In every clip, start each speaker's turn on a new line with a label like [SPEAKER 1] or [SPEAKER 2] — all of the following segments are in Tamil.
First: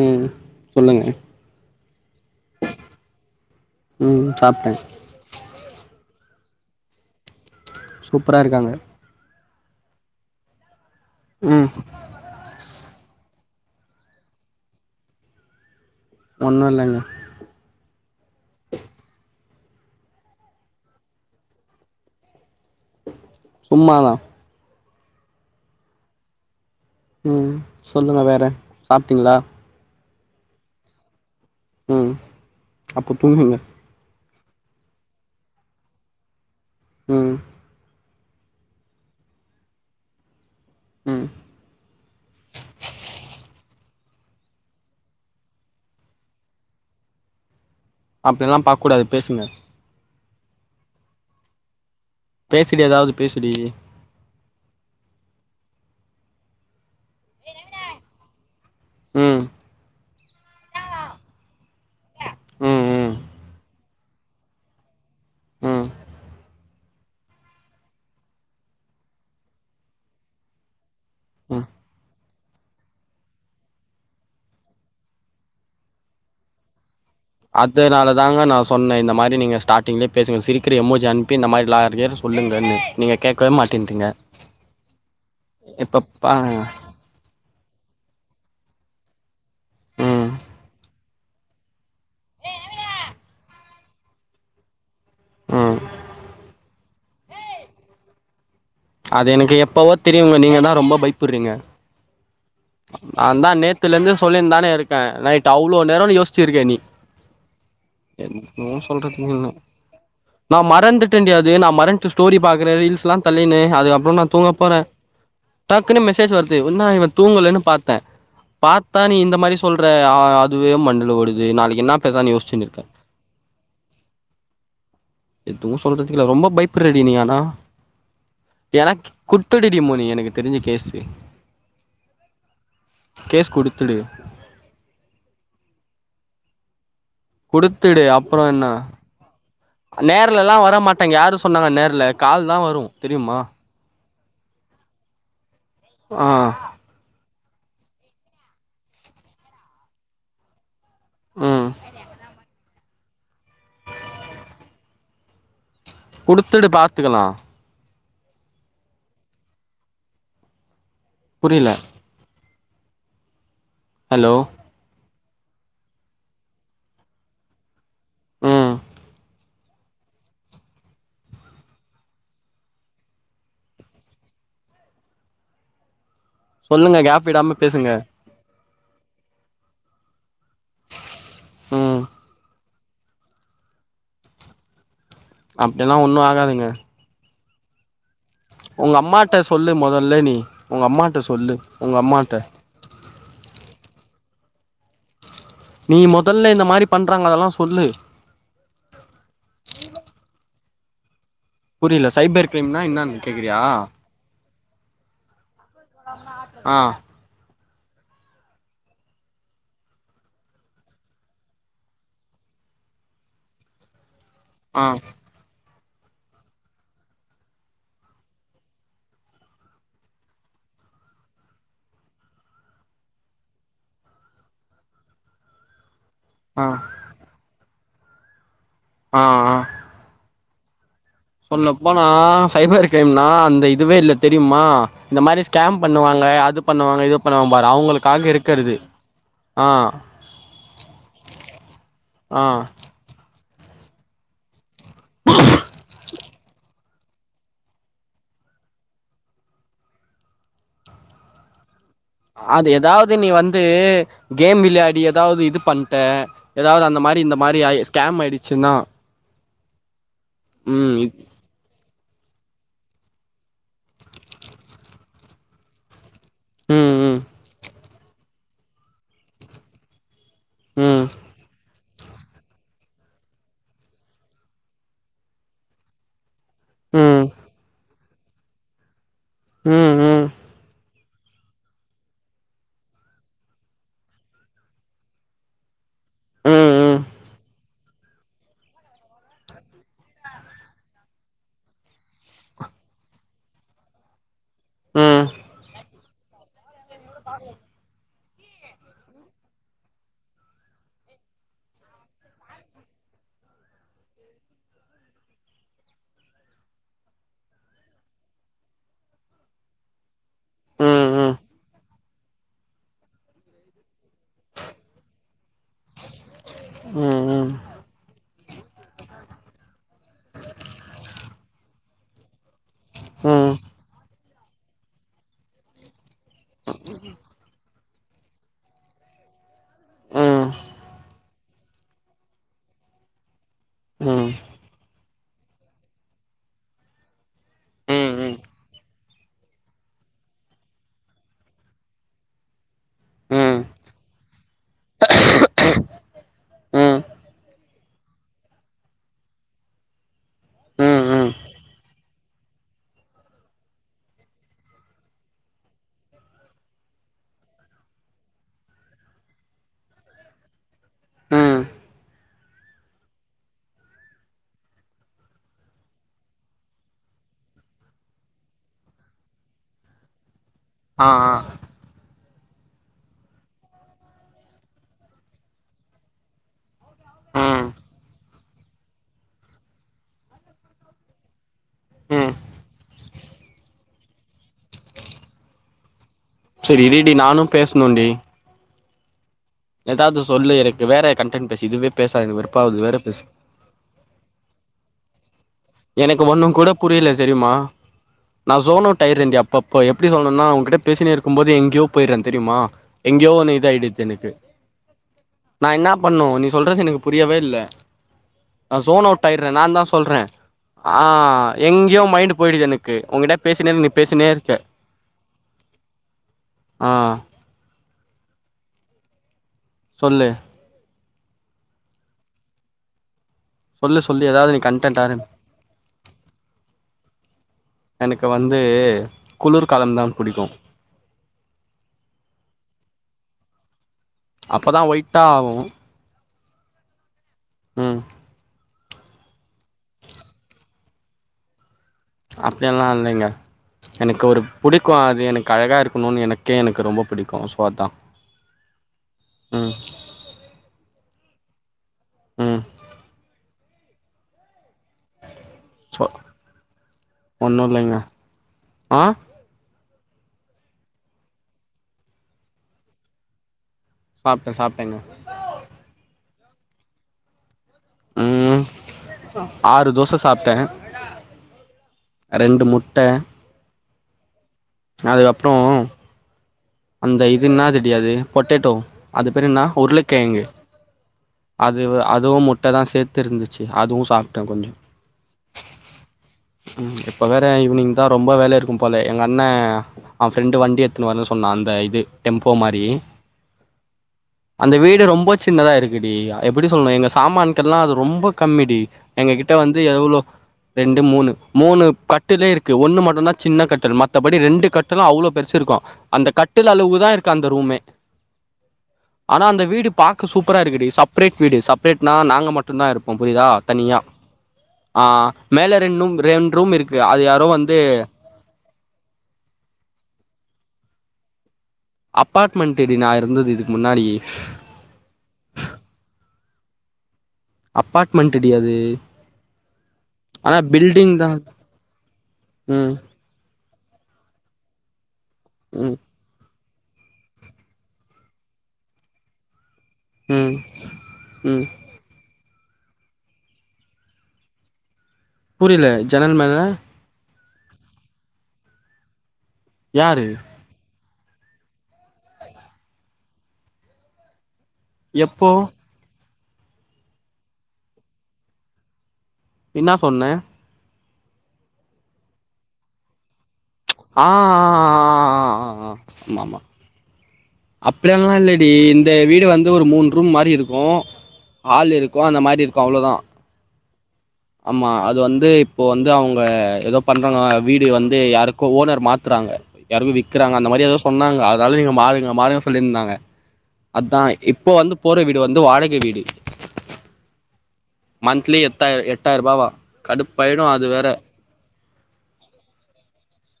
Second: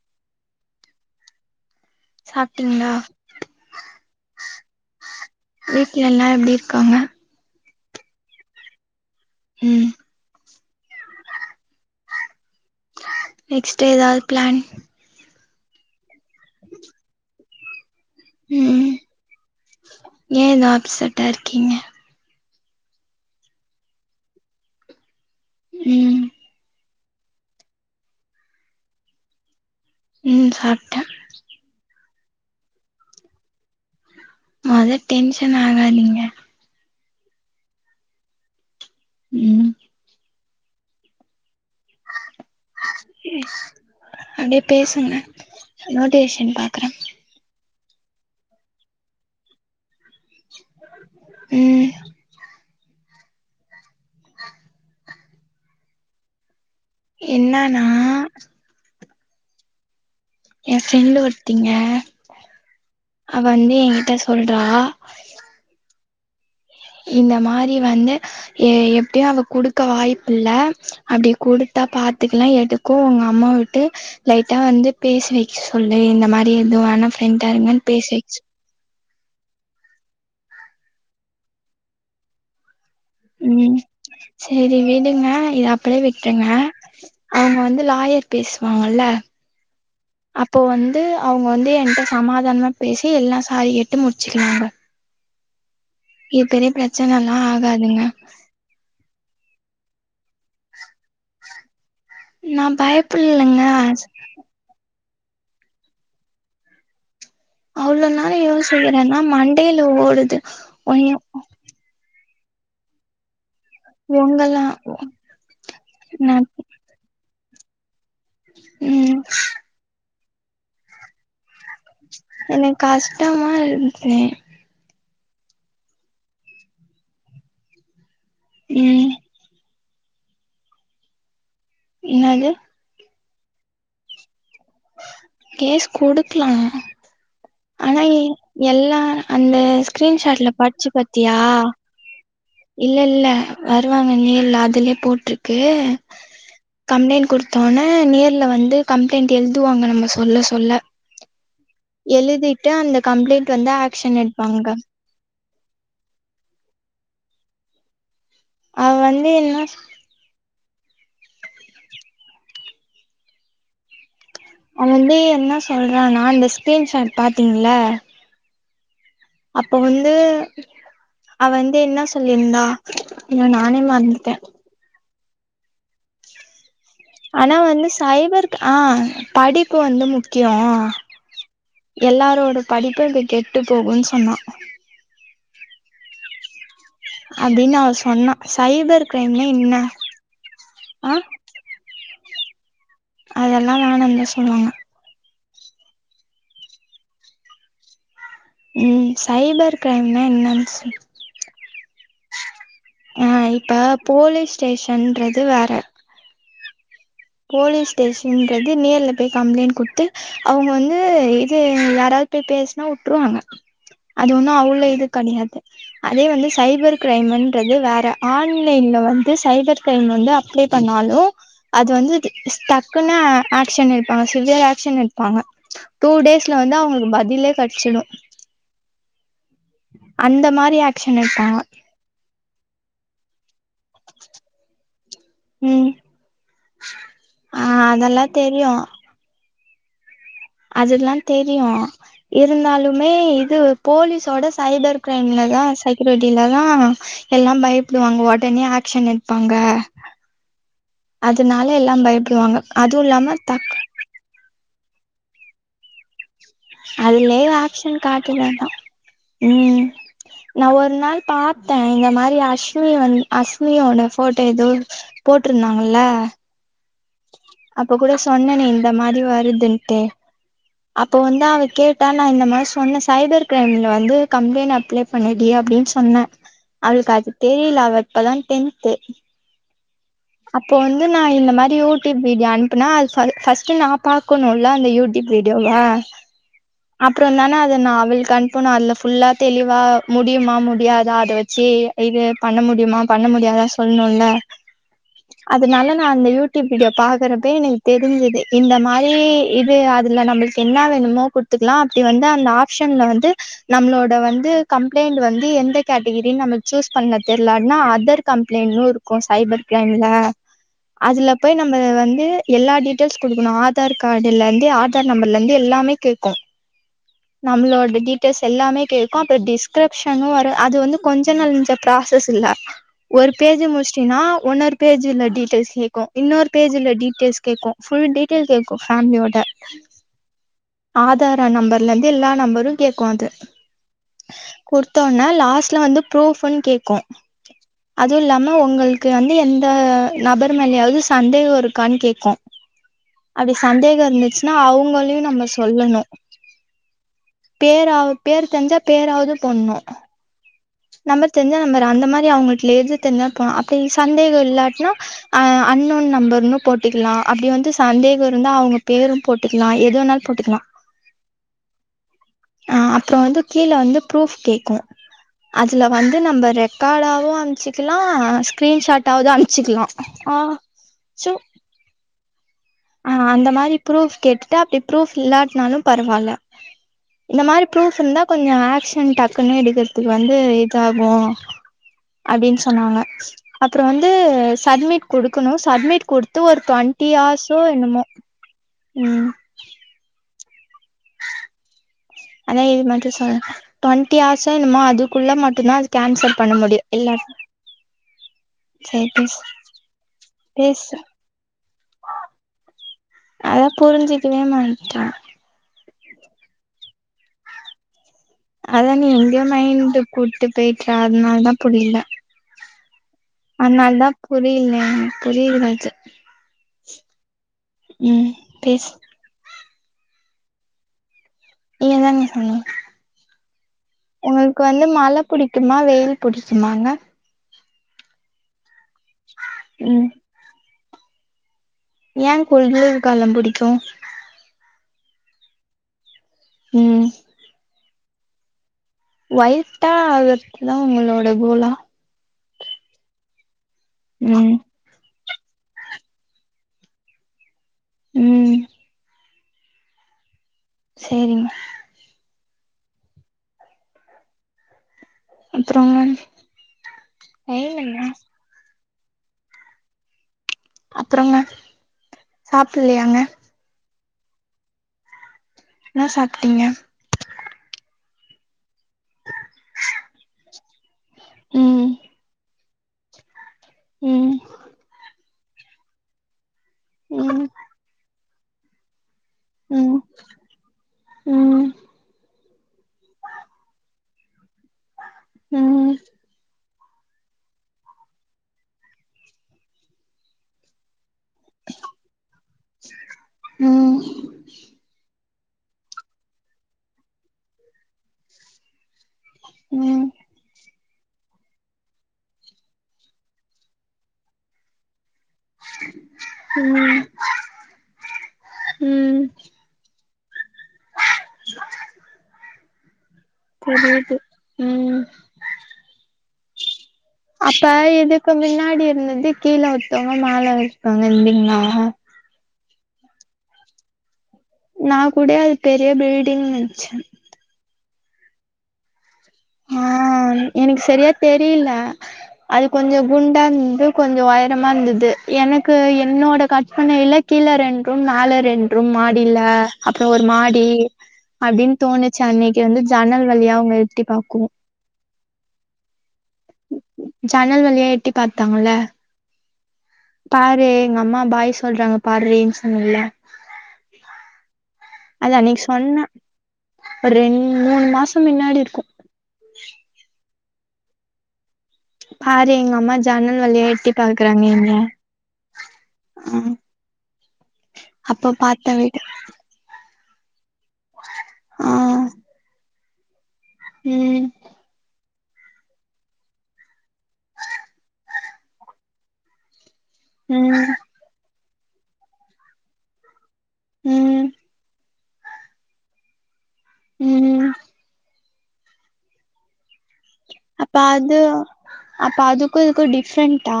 [SPEAKER 1] ம் சொல்லுங்க
[SPEAKER 2] சாப்ட்டீங்களா
[SPEAKER 1] ம் சாப்ட்டே
[SPEAKER 2] வீட்ல எல்லா எப்டி இருக்காங்க
[SPEAKER 1] சூப்ரா இருக்காங்க
[SPEAKER 2] ம்
[SPEAKER 1] ம்
[SPEAKER 2] நெக்ஸ்ட் ஏதாது ப்ளன்
[SPEAKER 1] ஒன்னு இல்லங்க
[SPEAKER 2] ம் ஏ எதோ அப்சட்டா இருக்கீங்க
[SPEAKER 1] சும்மா தா
[SPEAKER 2] ம்
[SPEAKER 1] ம் சொல்லுங்க வேற சாப்ட்டீங்களா
[SPEAKER 2] ம் சாப்ட்டே
[SPEAKER 1] ம் அப்போ தூங்குங்க
[SPEAKER 2] மொத டென்ஷன் ஆகாதிங்க
[SPEAKER 1] ம்
[SPEAKER 2] ம்
[SPEAKER 1] ம்
[SPEAKER 2] அப்டியே பேசுங்கலே நோட்டிவேஷன் பாக்குறே
[SPEAKER 1] அப்டில்லா பாக் கூடாது பேசுங்க
[SPEAKER 2] ம்
[SPEAKER 1] பேசுடி ஏதாது பேசுடி
[SPEAKER 2] என்னனா
[SPEAKER 1] ம்
[SPEAKER 2] எ ஃப்ரெண்டு ஒருத்திங்க
[SPEAKER 1] ம் ம்
[SPEAKER 2] அவ வந்து எ கிட்ட சொல்றா
[SPEAKER 1] ம்
[SPEAKER 2] இந்த மாரி வந்து எ எப்டியு அவ குடுக்க வாய்ப்பு இல்ல அப்டி
[SPEAKER 1] ம்
[SPEAKER 2] குடுத்தா பாத்துக்கலா எதுக்கு உங்க அம்மாவ விட்டு லைட்ட வந்து பேசி வைக்க சொல்லு இந்த மாரி இதுவான
[SPEAKER 1] அத்தனால தாங்க நா சொன்னே இந்தமாரி நீங்க ஸ்டாட்டிங்லே பேசுங்க சிரிக்கிர எமோஜ் அனுப்பி இந்த மாரி லாயர் கீர் சொல்லுங்கன்னே
[SPEAKER 2] ம் செரி விடுங்க இத அப்டியே
[SPEAKER 1] இப்ப
[SPEAKER 2] விட்ருங்க
[SPEAKER 1] பாருங்க
[SPEAKER 2] அவுங்க வந்து லாயர் பேசுவாங்கல்ல
[SPEAKER 1] ம்
[SPEAKER 2] அப்போ வந் து அவுங்க வந்து எங்கிட்ட சமாதானமா பேசி எல்லா சாரி கேட்டு முடிச்சிகினாங்க
[SPEAKER 1] ம்
[SPEAKER 2] இது பெரிய பிரச்சனலா ஆகாதுங்க
[SPEAKER 1] அது எனக்கு எப்பவோ தெரியுங்க நீங்க தா ரொம்ப பைப்
[SPEAKER 2] நா
[SPEAKER 1] நாந்தா
[SPEAKER 2] பயப்படலங்க
[SPEAKER 1] நேத்துல இருந்து சொல்லியிந்தானே இருக்கே நைட் அவ்ளோ நேரோ யோசிச்சிருக்கே நீ
[SPEAKER 2] அவ்ளோ நேரோ
[SPEAKER 1] என்ன [unintelligible]
[SPEAKER 2] யோசிக்கிறேன்னா
[SPEAKER 1] சொல்றதுகில்ல
[SPEAKER 2] மண்டையில ஓடுது
[SPEAKER 1] நா
[SPEAKER 2] ஒன்னயு
[SPEAKER 1] மறந்துட்டேன்டி அது நா மறந்ட்டு ஸ்டோரி பாக்கற ரீல்ஸ்லா தள்ளின்னு அதுக்கப்ற நா தூங்க
[SPEAKER 2] உங்களா
[SPEAKER 1] போறே டக்குன்னு மெசேஜ்
[SPEAKER 2] நா
[SPEAKER 1] வருது என்னா இவ தூங்கலன்னு பாத்தே பாத்தா நீ
[SPEAKER 2] ம்
[SPEAKER 1] இந்த மாரி சொல்ற அ இவே மண்டல ஓடுதே நாளைக்
[SPEAKER 2] எனக்கு கஷ்டமா இருந்தே
[SPEAKER 1] எதுவு சொல்றதுக்கில்ல ரொம்ப பயப்புரடி நீ ஆனா
[SPEAKER 2] ம்
[SPEAKER 1] எனக் குத்துடிடி மோனி எனக்கு தெரிஞ்சி கேசு
[SPEAKER 2] இன்னாது
[SPEAKER 1] கேஸ் குடுத்துடு
[SPEAKER 2] கேஸ் குடுக்லா ஆனா
[SPEAKER 1] குடுத்துடு
[SPEAKER 2] எ
[SPEAKER 1] அப்புறம் என்ன
[SPEAKER 2] எல்லா அந்த ஸ்கிரீன்ஷாட்ல படிச்சி பாத்தியா
[SPEAKER 1] தெர்ல கால் தா வ
[SPEAKER 2] இல்ல இல்ல வருவாங்க நேர்ல அதுலே போட்ருக்கு
[SPEAKER 1] ஆ
[SPEAKER 2] கம்ப்ளைண்ட் குடுத்தோன நேர்ல வந்து கம்ப்ளைண்ட் எழுதுவாங்க நம்ம சொல்ல சொல்ல
[SPEAKER 1] ம்
[SPEAKER 2] எழுதிட்டு அந்த கம்ப்ளைண்ட் வந்து ஆக்சன் எடுப்பாங்க
[SPEAKER 1] குடுத்துடு பாத்துக்கலா
[SPEAKER 2] அவ வந்து என்னா
[SPEAKER 1] புரில ஹலோ
[SPEAKER 2] அவ வந்து என்னா சொல்றானா அந்த ஸ்க்ரீன்ஷாட் பாத்தீங்ல
[SPEAKER 1] ம்
[SPEAKER 2] அப்ப வந்து அவ வந்து என்ன சொல்லிருந்தா அய்யோ நானே மறந்துட்டே
[SPEAKER 1] சொல்லுங்க கேப் விடாம
[SPEAKER 2] ஆனா வந்து
[SPEAKER 1] பேசுங்க
[SPEAKER 2] சைபர் ஆ படிப்பு வந்து முக்கியோ
[SPEAKER 1] ம்
[SPEAKER 2] எல்லாரோட படிப்பு இப்ப கெட்டு போகுன் சொன்னா
[SPEAKER 1] அப்டில்லா ஒண்ணும் ஆகாதுங்க
[SPEAKER 2] அப்டீனு அவ சொன்னா
[SPEAKER 1] உங்க
[SPEAKER 2] சைபர்
[SPEAKER 1] அம்மாட்ட
[SPEAKER 2] கிரைம்னா
[SPEAKER 1] சொல்லு
[SPEAKER 2] என்ன
[SPEAKER 1] மொதல்ல நீ உங்க அம்மாட்ட
[SPEAKER 2] ஆ
[SPEAKER 1] சொல்லு உங்க அம்மாட்ட
[SPEAKER 2] அதெல்லா வேணான் தா சொல்லுவாங்க
[SPEAKER 1] நீ மொதல்ல இந்த மாரி பண்ணுறாங்க அதலா சொல்லு
[SPEAKER 2] ம் சைபர் கிரைம்னா என்னான் சொல்
[SPEAKER 1] புரில சைபர் க்ரைம்னா என்ன
[SPEAKER 2] அ இப்ப போலீஸ் ஸ்டேஷன்றது வேற
[SPEAKER 1] ஆ
[SPEAKER 2] போலீஸ் ஸ்டேஷன்றது நேர்ல போய் கம்ப்ளைண்ட் குடுத்து அவங்க வந்து இது யாராவது போய் பேசுனா உட்டுருவாங்க அது ஒன்னும்
[SPEAKER 1] ஆ
[SPEAKER 2] அவ்ளோ இது கெடயாது அதே வந்து சைபர் க்ரைம்ன்றது வேற ஆன்லைன்ல வந்து சைபர் கிரைம் வந்து அப்ளே பண்ணாலோ அது வந்து டக்குன்ன ஆக்ஷன் எட்ப்பாங்க சிவியர் ஆக்ஷன் எட்ப்பாங்க டூ டேஸ் இதுல
[SPEAKER 1] ஆ
[SPEAKER 2] வந்து அவுங்குளுக்கு பதிலே கட்ச்சிடோ
[SPEAKER 1] ஆ அ
[SPEAKER 2] அந்த மாரி ஆக்
[SPEAKER 1] சொல்ல போனா சைபர் க்ரைம்னா அந்த இதுவே இல்ல தெரியுமா இந்த மாரி ஸ்கேம்
[SPEAKER 2] ம்
[SPEAKER 1] பண்ணுவால்லே அது பண்ணுவாங்க இது பண்ணுவாங்க
[SPEAKER 2] ஆ
[SPEAKER 1] பாரு
[SPEAKER 2] அதெல்லா
[SPEAKER 1] அவங்களுக்காக
[SPEAKER 2] தெரியு
[SPEAKER 1] இருக்கறது ஆ
[SPEAKER 2] அதுலா தெரியோ
[SPEAKER 1] ஆ
[SPEAKER 2] இருந்தாலு மே இது போலீஸோட சைபர் க்ரைம்ல தா செக்யூரிட்டில தா எல்லா பயப்படுவாங்க ஒடனே ஆக்ஷன் எட்ப்பாங்க அதுனால எல்லா பய்ப்
[SPEAKER 1] ஆது எதாவ்து நீ வந்து கேம் விள்யாடி எதாவ்து இது பண்ட்ட எதாவது அந்த
[SPEAKER 2] அது
[SPEAKER 1] மாரி இந்த
[SPEAKER 2] லைவ்
[SPEAKER 1] மாரி ஆயி
[SPEAKER 2] ஆக்ஷன்
[SPEAKER 1] ஸ்கேம்
[SPEAKER 2] காட்டலதா
[SPEAKER 1] ஆய்டுச்சின்னா
[SPEAKER 2] ம் நா ஒரு நாள் பாத் த்தே இந்த மாரி அஸ்மி வந்து அஸ்மியோட போட்டோ ஏதோ போட்டுருந்தாங்கல
[SPEAKER 1] ம் ம்
[SPEAKER 2] அப்ப கூட சொன்னனே இந்த மாரி வருதுன்ட்டு
[SPEAKER 1] ம்
[SPEAKER 2] அப்ப வந்து அவ கேட் டா நா இந்த மாரி சொன்ன சைபர் க்ரைம்ல வந்து கம்ப்ளைண்ட் அப்ளே பண்ணுடி அப்டின் சொன்ன அவளுக்கு
[SPEAKER 1] ம்
[SPEAKER 2] அது தெரிய்ல அவ இப்பதா டென்த்து
[SPEAKER 1] ம் ம்
[SPEAKER 2] அப்போ வந்து நா இந்த மாரி யூடியூப் வீடியோ அனுப்புனா அது ஃபர்ஸ்ட்டு நா பாக்கணுல அந்த யூடியூப் வீடியோவா
[SPEAKER 1] ம் ம்
[SPEAKER 2] அப்புறோ தான அத நா அவளுக்கு அன்ப்புனோ அதுல ஃபுல்லா தெளிவா முடியுமா முடியாதா அத வெச்சி இது பண்ண முடியுமா பண்ண முடியாதா சொல்ணுல
[SPEAKER 1] ம் ம் ம் ம்
[SPEAKER 2] அதனால நா அந்த யூடியூப் வீடியோ பாக்குறப்ப எனக்கு தெரிஞ்சுது இந்த மாரி இது அதுல நம்பிள் என்ன வேணுமோ குட்த்துக்லா அப்டி வந்து அந்த ஆப்ஷன்ல வந்து நம்ளோட வந்து கம்ப்ளைண்ட் வந்து எந்த கேட்டகிரின் நம்ம சூஸ் பண்ண தெர்லனா அதர் கம்ப்ளைண்ட்ன்னு க்கும் சைபர் கிரைம்ல அதுல போய் நம்ப வந்து எல்லா டீட்டெயல்ஸ் குடுக்கணு ஆதார் கார்டுலந்து ஆத் த்த நம்பர்லந்து எல்லாமே கேக்கும்
[SPEAKER 1] ம் ம்
[SPEAKER 2] நம்மளோட டீட்டெயில்ஸ் எல்லாமே கேக்கும் அப்றோ டிஸ்கிரப்ஷனும் வரும் அது வந்து கொஞ்ச நஞ்ச ப்ராசஸ் இல்ல ஒரு பேஜு முஷ்டினா ஒன்னொரு பேஜில்ல டீட்டெயில்ஸ் கேக்கும் இன்னொரு பேஜில்ல டீட்டெயில்ஸ் கேக்கும் ஃபுல் டீட்டெல் கேக்கும் ஃபேமிலியோட
[SPEAKER 1] அ
[SPEAKER 2] ஆதார நம்பர்லந்து எல்லா நம்பரும் கேக்கு அது குடுத்தொன்ன லாஸ்ட்ல வந்து ப்ரூஃப்ன் கேக்கு அதுவும் இல்லாம உங்கள் க்கு வந்து எந்த நபர் மேலயாவது சந்தேகோ இருக்கான் கேக்கு அப்டி சந்தேகோ இருந்துச்சுன்னா அவுங்களையும் நம்ம சொல்லணு
[SPEAKER 1] ம் ம்
[SPEAKER 2] பேராவ் பேர் தெரிஞ்சா பேராவ்து பண்ணோ நம்பர்
[SPEAKER 1] ம்
[SPEAKER 2] தெர்ஞ்சா நம்பர் அந்த மாரி அவுங்கல்ட் [unintelligible] சந்தேகோ இல்லாட்னா அ அன்னோன் நம்பர்னு போட்க்லா அப்டி வந்து சந்தேகோ இருந்தா அவுங்க பேரும் போட்டுக்லா எது வேணாலு போட்டுக்லா
[SPEAKER 1] ம்
[SPEAKER 2] ஆ அப்றோ வந்து கீழ வந்து ப்ரூஃப் கேக்கு அதுல வந்து நம்ப ரெக்காடாவு அம்ச்சிகிலா ஸ்கிரீன்ஷாட்டாவ்து அம்ச்சிகிலா ஆ
[SPEAKER 1] ஆ ஆ
[SPEAKER 2] ஆ அந்த மாரி ப்ரூஃப் கேட்டுட்டு அப்டி ப்ரூஃப் இல்லாட்னாலும் பரவால இந்த
[SPEAKER 1] ஆ ம்
[SPEAKER 2] மாரி ப்ரூஃப் இருந்தா கொஞ்சோ ஆக்ஷன் டக்குன்னு எடுக்கர்துக்கு வந்து இதாகு
[SPEAKER 1] ம்
[SPEAKER 2] அப்டின் சொன்னாங்க அப்றோ வந்து சட்மிட் குடுக்குணு சட்மிட் குடுத் த்து ஒரு
[SPEAKER 1] செரி
[SPEAKER 2] தொண்ட்டி
[SPEAKER 1] இருடி நானு
[SPEAKER 2] ஆர்ஸோ என்னுமோ ம்
[SPEAKER 1] எதாது சொல்லு எருக்கு வேற கண்டன்ட் பேசு இதுவேப்
[SPEAKER 2] அதா இது மட்டு சொல் டொண்ட்டி ஆர்ஸோ என்னுமோ அதுக்குள்ள மட்டுந்தா அது கேன்சல் பண்ண முடிய
[SPEAKER 1] புரில செரிமா நா சோனவுட்
[SPEAKER 2] சரி
[SPEAKER 1] ஆயிரேண்டி
[SPEAKER 2] பேசு
[SPEAKER 1] அப்ப அப்ப எப்டி சொல்ணுனா உகிட்ட
[SPEAKER 2] பேசு
[SPEAKER 1] பேசினே இருக்கும்போது எங்யோ போயிர்றேந் தெரியுமா எங்யோ ஒன்னு
[SPEAKER 2] அதா
[SPEAKER 1] இதாயிடுச்சு எனக்கு-
[SPEAKER 2] புரிஞ்சுக்கவே மாட்டா
[SPEAKER 1] நா இன்னாப் பண்ணு நீ சொல்றது எனக்கு புரியவே இல்ல நா
[SPEAKER 2] அதா நீ
[SPEAKER 1] சோனவுட்
[SPEAKER 2] எங்கயோ
[SPEAKER 1] ஆயிர்றே நாந்தா
[SPEAKER 2] மைண்டு
[SPEAKER 1] சொல்றே
[SPEAKER 2] கூட்டு போயிட்ற
[SPEAKER 1] ஆ
[SPEAKER 2] அதனாலதா
[SPEAKER 1] எங்யோ மைண்ட்டு போயி்டுது எனுக்கு உங்கிட்டப்
[SPEAKER 2] அன்னால்தாம் புரில எனக் புரிதலச்சு
[SPEAKER 1] ஆ
[SPEAKER 2] ம் பேசு
[SPEAKER 1] சொல்லு
[SPEAKER 2] ஈகதாங்க சொல்னு
[SPEAKER 1] சொல்லு சொல்லு ஏதாவது நீ
[SPEAKER 2] உங்கள்க்கு வந்து
[SPEAKER 1] கன்டென்ட் ஆரம்பி
[SPEAKER 2] மழப் புடிக்குமா வெயில் புடிச்சமாங்க
[SPEAKER 1] எனக்கு வந்து குளுர்காலந்தா
[SPEAKER 2] ம்
[SPEAKER 1] புடிக்கு
[SPEAKER 2] ஏங் குள்ளுர்காலம் புடிக்கு
[SPEAKER 1] அப்பதா ஒயிட்டா ஆவு
[SPEAKER 2] ம்
[SPEAKER 1] ம்
[SPEAKER 2] ஒய்ட்டா ஆகர்க்குதா உங்களோட கோலா
[SPEAKER 1] அப்டியெல்லா இல்லைங்க எனக்கு ஒரு
[SPEAKER 2] ம்
[SPEAKER 1] புடிக் க்கு அது எனுக்கு அழகா இருக்கணுனு எனக்கே எனக்கு ரொம்ப பிடிக்கு சோ அதா
[SPEAKER 2] ம்
[SPEAKER 1] ம்
[SPEAKER 2] சேரிங்
[SPEAKER 1] ம்
[SPEAKER 2] அப்புறங்க
[SPEAKER 1] சோ
[SPEAKER 2] டைம்
[SPEAKER 1] -ஒன்னுல்லைங்க
[SPEAKER 2] என்ன
[SPEAKER 1] ஆ
[SPEAKER 2] அப்றங்க சாப்பில்லியாங்க
[SPEAKER 1] சாப்ட்டே சாப்டேங்க
[SPEAKER 2] என்னா சாப்ட்டீங்க
[SPEAKER 1] ம் ஆறு தோச சாப்டே
[SPEAKER 2] ம்
[SPEAKER 1] ரெண்டு முட்ட
[SPEAKER 2] ம்
[SPEAKER 1] அதுகப்றோ அந்த இது
[SPEAKER 2] ம்
[SPEAKER 1] இன்னாதுடி அது பொட்டேட்டோ அது பேரு என்னா
[SPEAKER 2] ம்
[SPEAKER 1] உருளக்கெழங்கு
[SPEAKER 2] ம்
[SPEAKER 1] அதுவு அதுவும் முட்டதா சேத்து இருந்துச்சு அதுவு சாப்டே கொஞ்சோ
[SPEAKER 2] ம்
[SPEAKER 1] ம் இப்ப வேற ஈவினிங் தா ரொம்ப வேல இருக்கும் போல எங்க அண்ண அவ ஃப்ரெண்டு வண்டி எடுத்துனு வரன் சொ ன்னா அந்த இது டெம்போ மாரி
[SPEAKER 2] ம்
[SPEAKER 1] அந்த வீடு ரொம்ப சின்னதா இருக்குடி எப்பிடி சொல்லுன்னு எங்க சாமான்கெல்லா அது ரொம்ப கம்மிடி எங்க கிட ட வந்து
[SPEAKER 2] ம்
[SPEAKER 1] எவ்ளோ ரெண்டு மூணு மூணு கட்டுலே இருக்கு ஒண்ணு மட்டுதா சின்ன கட்டுல் மத்தபடி ரெண்டு கட்டலு அவ்ளோ பெருசுருக்கு அந்த கட்டில் அளவுக்கு
[SPEAKER 2] ம்
[SPEAKER 1] தா இருக்க அந்த ரூமே
[SPEAKER 2] ம்
[SPEAKER 1] ஆனா அந்த வீடு பாக் க சூப்பரா இருக்குடி சப்ரேட் வீடு சப்ரேட்னா நாங்க மட் டு தா இருப்போ புரியுதா தனியா
[SPEAKER 2] தெரியுது ம்
[SPEAKER 1] ஆ மேல ரென்ட்ரூம் ரென்ட்ரூம் இருக்கு அது யாரோ
[SPEAKER 2] அப்ப
[SPEAKER 1] வந்து
[SPEAKER 2] இதுக்கு முன்னாடி இருந்தது கீழே ஒருத்தவங்க மேலே ஒருத்தவங்க இருந்தீங்களா
[SPEAKER 1] அப்பார்ட்மெண்ட்டுட்டி நா இருந்தது இதுக்கு முன்னாடி
[SPEAKER 2] நா கூட அது பெரிய பில்டிங் நெச்சே
[SPEAKER 1] அப்பார்ட்மெண்ட்டுடி அது
[SPEAKER 2] ஆ
[SPEAKER 1] ஆனா
[SPEAKER 2] எனக்கு செரியா
[SPEAKER 1] பில்டிங் தா
[SPEAKER 2] தெரியல அது
[SPEAKER 1] ம்
[SPEAKER 2] கொஞ்சோ குண்டாருந்து கொஞ்சோ உயரமாருந்தது எனக்கு
[SPEAKER 1] ம்
[SPEAKER 2] என்னோட காட் ஆனா எல்லா கீழ ரெண்டு ரூம் மேல ரெண்டு ரூம் மாடியில அப்புறோ ஒரு
[SPEAKER 1] ம்
[SPEAKER 2] மாடி
[SPEAKER 1] ம்
[SPEAKER 2] அப்டின்னு தோணுச்சு அன்னைக்கி வந்து ஜன்னல் வழியா அவுங்க எட்டி பாக்குவோம்
[SPEAKER 1] புரியல ஜென்னல் மேல
[SPEAKER 2] ஜன்னல் வழியா எட்டி பாத்தாங்கள
[SPEAKER 1] யாரு
[SPEAKER 2] பாரு எங்க அம்மா பாய் சொல்றாங்க பார்டின்னு சொன்னல்ல அது
[SPEAKER 1] எப்போ
[SPEAKER 2] அன்னைக்கி சொன்ன ஒரு ரெண்டு மூணு மாசோ முன்னாடி இருக்கு
[SPEAKER 1] என்னா சொன்ன
[SPEAKER 2] பாரு எங்க அம்மா ஜான்னல் வழியா எட்
[SPEAKER 1] ஆ ஆ ஆ ஆ ஆ ஆ ஆமாமா
[SPEAKER 2] அப்ப
[SPEAKER 1] அப்படியெல்லா இல்லடி
[SPEAKER 2] பாத்தே விடு
[SPEAKER 1] இந்த வீடு வந்து ஒரு மூணு ரூம் மாரி இருக் கு
[SPEAKER 2] ஆ
[SPEAKER 1] ஆள்ருக்கு அந்த மாரி இருக்கு அவ்ளோதா
[SPEAKER 2] ம்
[SPEAKER 1] ஆமா அது வந்து இப்போ வந்து அவுங்க ஏதோ பண்றாங்க வீடு வந்து யாருக்கு ஓனர் மாத்துறாங்க யாருக்கோ விக்குறாங்க
[SPEAKER 2] ம்
[SPEAKER 1] அந்த மாரி ஏதோ சொன்னாங்க அதனால நீங்க மாறுங்க மாறுங்க சொல்லியிருந்தாங்க அதா
[SPEAKER 2] ம்
[SPEAKER 1] இப்போ வந்து போற வீடு வந்து வாடகை வீடு
[SPEAKER 2] ம்
[SPEAKER 1] மந்த்திலி எட்டாயிரோ எட்டாயிர ரூபாவா
[SPEAKER 2] அப்ப அது அப்ப அதுக்கு இதுக்கு டிஃப்ரெண்ட்டா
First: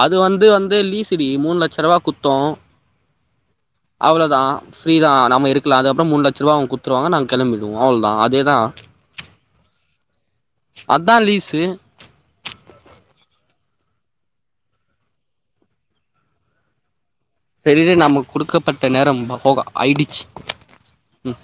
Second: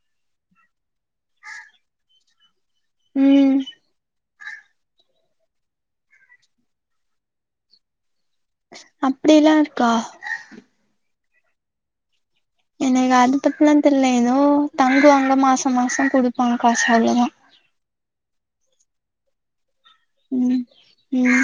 [SPEAKER 1] அது வந்து வந்து லீசுடி மூணு லட்ச்ச ரூபாய் குத்தோ
[SPEAKER 2] ம்
[SPEAKER 1] அவ்ளோன் தா ஃப்ரீ தா நம்ம இருக்கல அப்புறோ மூன் லட்சம்ரூபா குத்துருவாங்க நாங்க கெளம்பிடுவோ அவ்ளோ தா அதே
[SPEAKER 2] அப்பிடில்லா இருக்கா
[SPEAKER 1] அதா லீஸு
[SPEAKER 2] எனக்கு அது பத்துல்லா தெரியில ஏதோ தங்குவாங்க மாசோ மாசோ குடுப்பாங்க காசு அவ்ளோதா
[SPEAKER 1] சேரி சேரி நாமுக் குடுக்கப்பட்ட நேரே போக ஆயிடிச்சு
[SPEAKER 2] ம் ம்